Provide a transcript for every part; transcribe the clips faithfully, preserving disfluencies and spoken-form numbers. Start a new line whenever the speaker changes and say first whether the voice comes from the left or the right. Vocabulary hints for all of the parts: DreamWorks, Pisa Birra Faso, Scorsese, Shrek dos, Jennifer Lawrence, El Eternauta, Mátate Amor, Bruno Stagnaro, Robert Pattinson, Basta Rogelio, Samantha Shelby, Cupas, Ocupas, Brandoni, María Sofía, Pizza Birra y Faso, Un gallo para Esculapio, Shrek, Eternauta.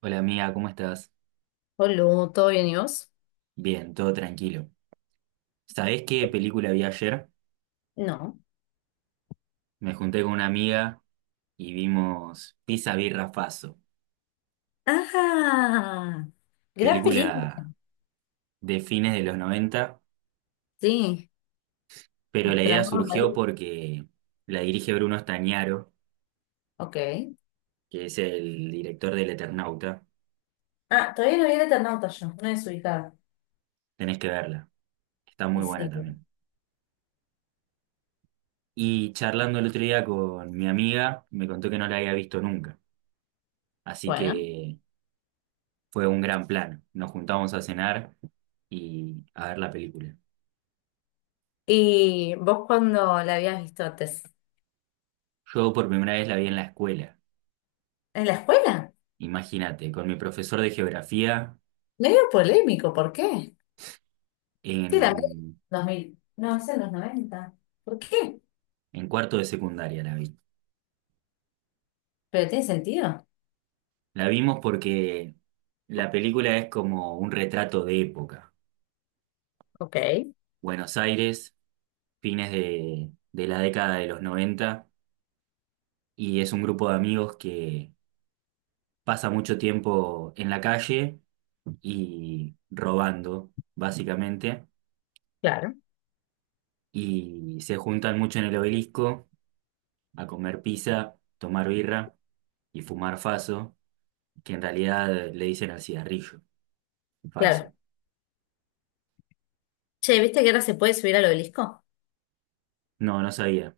right: Hola amiga, ¿cómo estás?
left: Hola, ¿todo bien y vos?
right: Bien, todo tranquilo. ¿Sabés qué película vi ayer?
left: No.
right: Me junté con una amiga y vimos Pisa Birra Faso,
left: Ah, gran película.
right: película de fines de los noventa.
left: Sí,
right: Pero la
left: nuestro
right: idea
left: amor
right: surgió
left: marido.
right: porque la dirige Bruno Stagnaro,
left: Ok.
right: que es el director del Eternauta.
left: Ah, todavía no vi el Eternauta yo, una desubicada.
right: Tenés que verla, está
left: Y
right: muy buena
left: sí,
right: también. Y charlando el otro día con mi amiga, me contó que no la había visto nunca, así
left: bueno.
right: que fue un gran plan. Nos juntamos a cenar y a ver la película.
left: ¿Y vos cuándo la habías visto antes?
right: Yo por primera vez la vi en la escuela,
left: ¿En la escuela?
right: imagínate, con mi profesor de geografía
left: Medio polémico, ¿por qué? Sí, la
right: en,
left: Dos mil. No, es en los noventa. ¿Por qué?
right: en cuarto de secundaria la vi.
left: Pero tiene sentido.
right: La vimos porque la película es como un retrato de época.
left: Ok,
right: Buenos Aires, fines de, de la década de los noventa, y es un grupo de amigos que pasa mucho tiempo en la calle y robando, básicamente,
left: claro,
right: y se juntan mucho en el obelisco a comer pizza, tomar birra y fumar faso, que en realidad eh, le dicen al cigarrillo,
left: claro.
right: faso.
left: Che, ¿viste que ahora se puede subir al obelisco?
right: No, no sabía.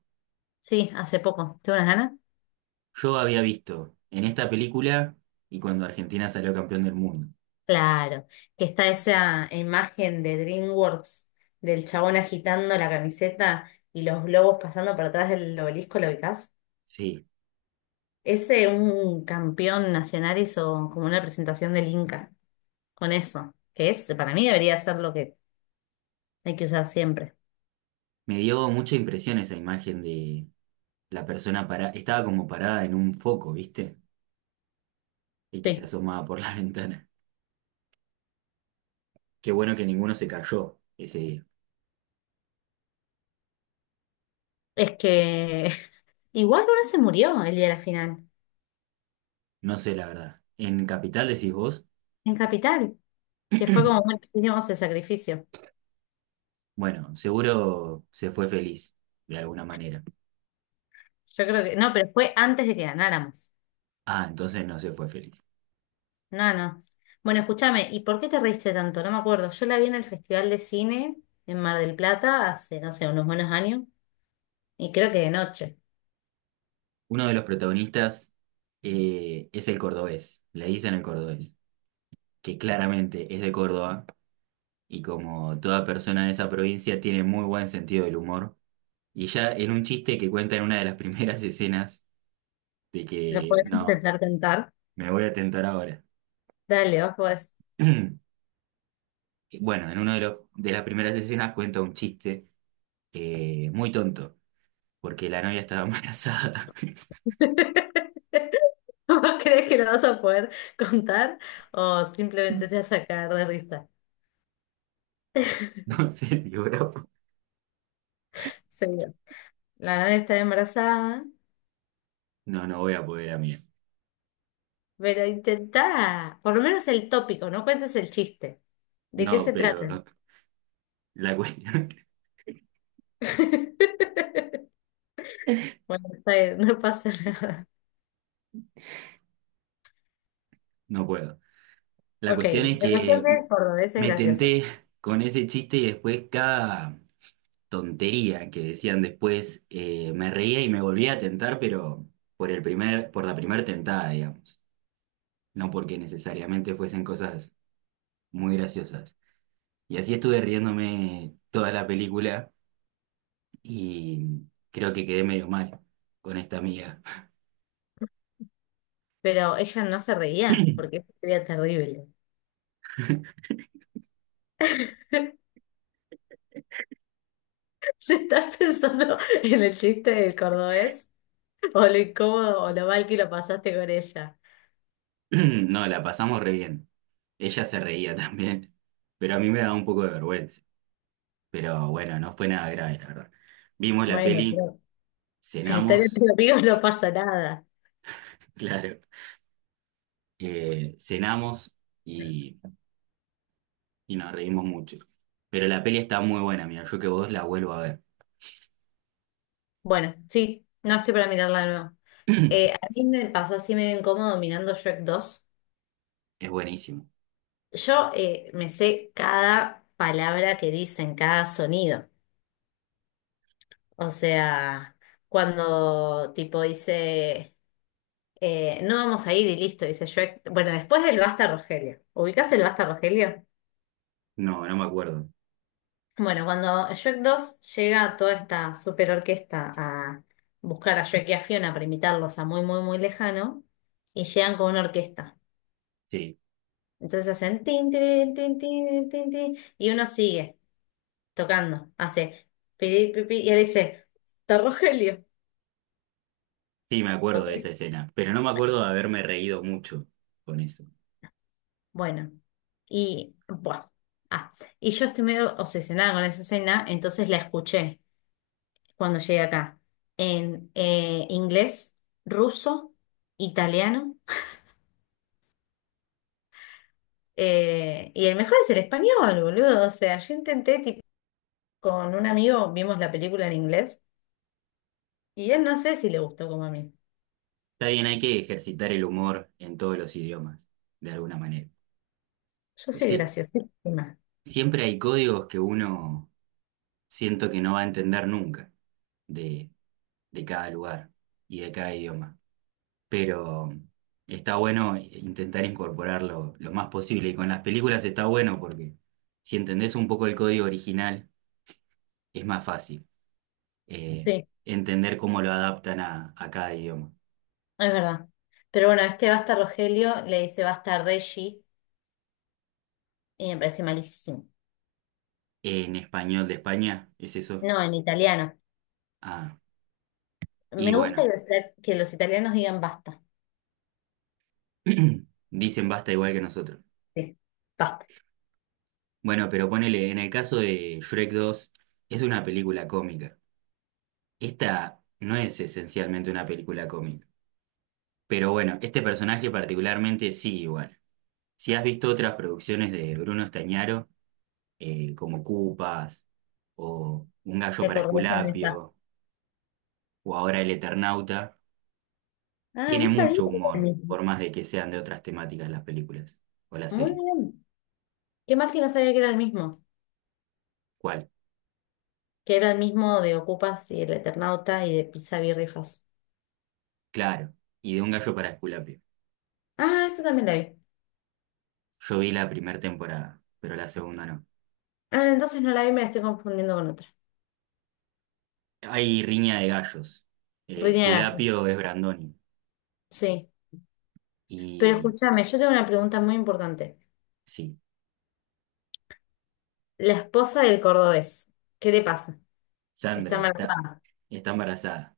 left: Sí, hace poco. ¿Tengo unas ganas?
right: Yo había visto en esta película y cuando Argentina salió campeón del mundo.
left: Claro, que está esa imagen de DreamWorks del chabón agitando la camiseta y los globos pasando por atrás del obelisco, ¿lo ubicás?
right: Sí,
left: Ese un campeón nacional hizo como una presentación del Inca con eso, que es, para mí debería ser lo que hay que usar siempre.
right: me dio mucha impresión esa imagen de la persona para estaba como parada en un foco, ¿viste? Y que se
left: Sí.
right: asomaba por la ventana. Qué bueno que ninguno se cayó ese día.
left: Es que igual uno se murió el día de la final,
right: No sé la verdad. ¿En Capital decís vos?
left: en Capital, que fue como, bueno, hicimos el sacrificio.
right: Bueno, seguro se fue feliz, de alguna manera.
left: Yo creo que, no, pero fue antes de que ganáramos.
right: Ah, entonces no se fue feliz.
left: No, no. Bueno, escúchame, ¿y por qué te reíste tanto? No me acuerdo. Yo la vi en el Festival de Cine en Mar del Plata hace, no sé, unos buenos años. Y creo que de noche.
right: Uno de los protagonistas eh, es el cordobés, le dicen el cordobés, que claramente es de Córdoba y como toda persona de esa provincia tiene muy buen sentido del humor. Y ya en un chiste que cuenta en una de las primeras escenas de
left: ¿Lo
right: que
left: podés
right: no,
left: intentar cantar?
right: me voy a tentar ahora.
left: Dale, vos podés.
right: Y bueno, en una de, los- de las primeras escenas cuenta un chiste eh, muy tonto, porque la novia estaba embarazada.
left: ¿Vos crees que lo vas a poder contar o simplemente te vas a caer de risa?
right: Entonces, digo,
left: Seguro. La novia está embarazada,
right: no, no no voy a poder a.
left: pero intentá. Por lo menos el tópico, no cuentes el chiste. ¿De qué
right: No,
left: se trata?
right: pero... La cuestión,
left: Bueno, está bien, no pasa nada.
right: no puedo. La
left: Ok,
right: cuestión es
left: la cuestión
right: que
left: de cordobés es
right: me
left: gracioso,
right: tenté con ese chiste y después cada tontería que decían después, eh, me reía y me volvía a tentar, pero por el primer, por la primera tentada, digamos. No porque necesariamente fuesen cosas muy graciosas. Y así estuve riéndome toda la película y creo que quedé medio mal con esta amiga.
left: pero ella no se reía porque sería terrible. ¿Se estás pensando en el chiste del cordobés o lo incómodo o lo mal que lo pasaste con ella?
right: No, la pasamos re bien. Ella se reía también, pero a mí me daba un poco de vergüenza. Pero bueno, no fue nada grave, la verdad. Vimos la
left: Bueno,
right: peli,
left: pero si están
right: cenamos,
left: entre amigos no pasa nada.
right: claro, eh, cenamos y, y nos reímos mucho. Pero la peli está muy buena, mira, yo que vos la vuelvo a ver.
left: Bueno, sí, no estoy para mirarla de nuevo. Eh, a mí me pasó así medio incómodo mirando Shrek dos.
right: Es buenísimo.
left: Yo eh, me sé cada palabra que dicen, cada sonido. O sea, cuando tipo dice... Eh, no vamos a ir y listo, dice Shrek. Bueno, después del Basta Rogelio. ¿Ubicás el Basta Rogelio?
right: No, no me acuerdo.
left: Bueno, cuando Shrek dos llega toda esta super orquesta a buscar a Shrek y a Fiona para imitarlos a muy, muy, muy lejano, y llegan con una orquesta.
right: Sí,
left: Entonces hacen tin, tin, tin, tin, tin, tin, y uno sigue tocando, hace pi, pi, pi, y él dice, está Rogelio.
right: sí me acuerdo
left: Ok.
right: de esa escena, pero no me acuerdo de haberme reído mucho con eso.
left: Bueno, y bueno. Ah, y yo estoy medio obsesionada con esa escena, entonces la escuché cuando llegue acá en eh, inglés, ruso, italiano. Eh, y el mejor es el español, boludo. O sea, yo intenté, tipo, con un amigo vimos la película en inglés y él no sé si le gustó como a mí.
right: Está bien, hay que ejercitar el humor en todos los idiomas, de alguna manera.
left: Yo
right: Pues
left: soy
right: sí,
left: graciosísima.
right: siempre hay códigos que uno siento que no va a entender nunca de, de cada lugar y de cada idioma. Pero está bueno intentar incorporarlo lo más posible. Y con las películas está bueno porque si entendés un poco el código original, es más fácil, eh,
left: Sí,
right: entender cómo lo adaptan a, a cada idioma.
left: es verdad. Pero bueno, este basta Rogelio le dice basta Reggie y me parece malísimo.
right: ¿En español de España, es eso?
left: No, en italiano.
right: Ah,
left: Me
right: y
left: gusta
right: bueno,
left: que los, que los, italianos digan basta.
right: dicen basta igual que nosotros.
left: Sí, basta.
right: Bueno, pero ponele, en el caso de Shrek dos, es una película cómica. Esta no es esencialmente una película cómica, pero bueno, este personaje particularmente sí, igual. Si has visto otras producciones de Bruno Estañaro, eh, como Cupas o Un gallo
left: Me
right: para
left: acordé que no está.
right: Esculapio o ahora El Eternauta,
left: Ah,
right: tiene
left: no sabía que
right: mucho
left: era el
right: humor,
left: mismo.
right: por más de que sean de otras temáticas las películas o la
left: Muy
right: serie.
left: bien. Qué mal que no sabía que era el mismo.
right: ¿Cuál?
left: Que era el mismo de Ocupas y el Eternauta y de Pizza Birra y Faso.
right: Claro, y de Un gallo para Esculapio.
left: Ah, esa también la vi.
right: Yo vi la primera temporada, pero la segunda no.
left: Ah, entonces no la vi, me la estoy confundiendo con otra.
right: Hay riña de gallos. Eh,
left: Rini de Gallos.
right: Esculapio es Brandoni
left: Sí. Pero
right: y...
left: escúchame, yo tengo una pregunta muy importante.
right: Sí,
left: La esposa del cordobés, ¿qué le pasa? Está
right: Sandra está,
left: embarazada.
right: está embarazada.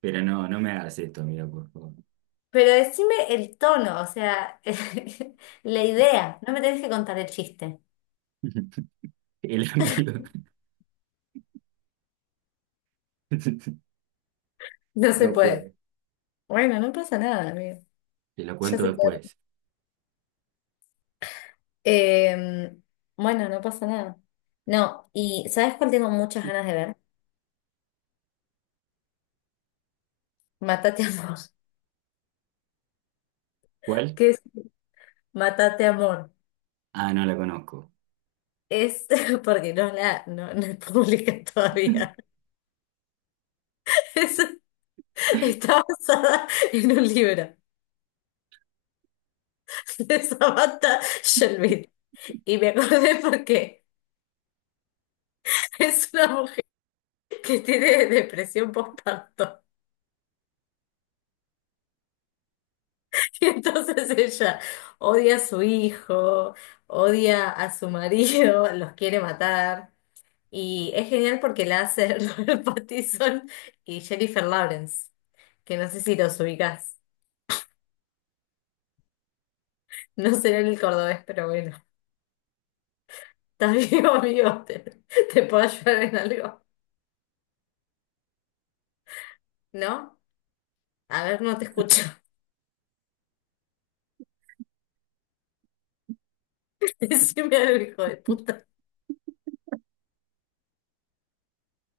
right: Pero no, no me hagas esto, amigo, por favor.
left: Pero decime el tono, o sea, la idea. No me tenés que contar el chiste.
right: El amigo.
left: No se
right: No
left: puede.
right: puedo.
left: Bueno, no pasa nada, amigo.
right: Te lo
left: Ya
right: cuento
left: se te.
right: después.
left: Eh, bueno, no pasa nada. No, y ¿sabes cuál tengo muchas ganas de ver? Mátate Amor.
right: ¿Cuál?
left: ¿Qué es Mátate Amor?
right: Ah, no la conozco.
left: Es porque no la no, no es pública todavía. Es- Está basada en un libro de Samantha Shelby. Y me acordé porque es una mujer que tiene depresión postparto. Y entonces ella odia a su hijo, odia a su marido, los quiere matar. Y es genial porque la hace Robert Pattinson y Jennifer Lawrence, que no sé si los ubicás. No será en el cordobés, pero bueno. Estás vivo, amigo. ¿Te, te puedo ayudar en algo? ¿No? A ver, no te escucho. Decime algo, hijo de puta.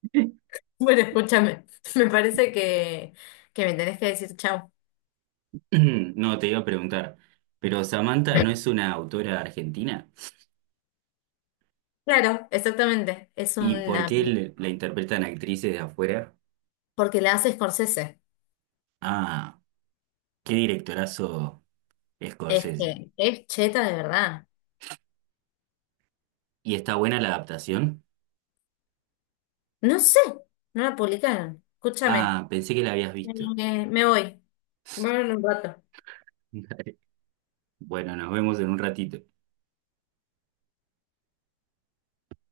left: Bueno, escúchame. Me parece que, que me tenés que decir chau.
right: No, te iba a preguntar. Pero Samantha no es una autora argentina.
left: Claro, exactamente. Es
right: ¿Y por
left: una...
right: qué
left: peli-
right: le- la interpretan actrices de afuera?
left: Porque la hace Scorsese.
right: Ah, qué directorazo
left: Es
right: Scorsese.
left: que es cheta de verdad.
right: ¿Y está buena la adaptación?
left: No sé, no la publicaron. Escúchame.
right: Ah, pensé que la habías visto.
left: Eh, me voy. Bueno, un rato.
right: Bueno, nos vemos en un ratito.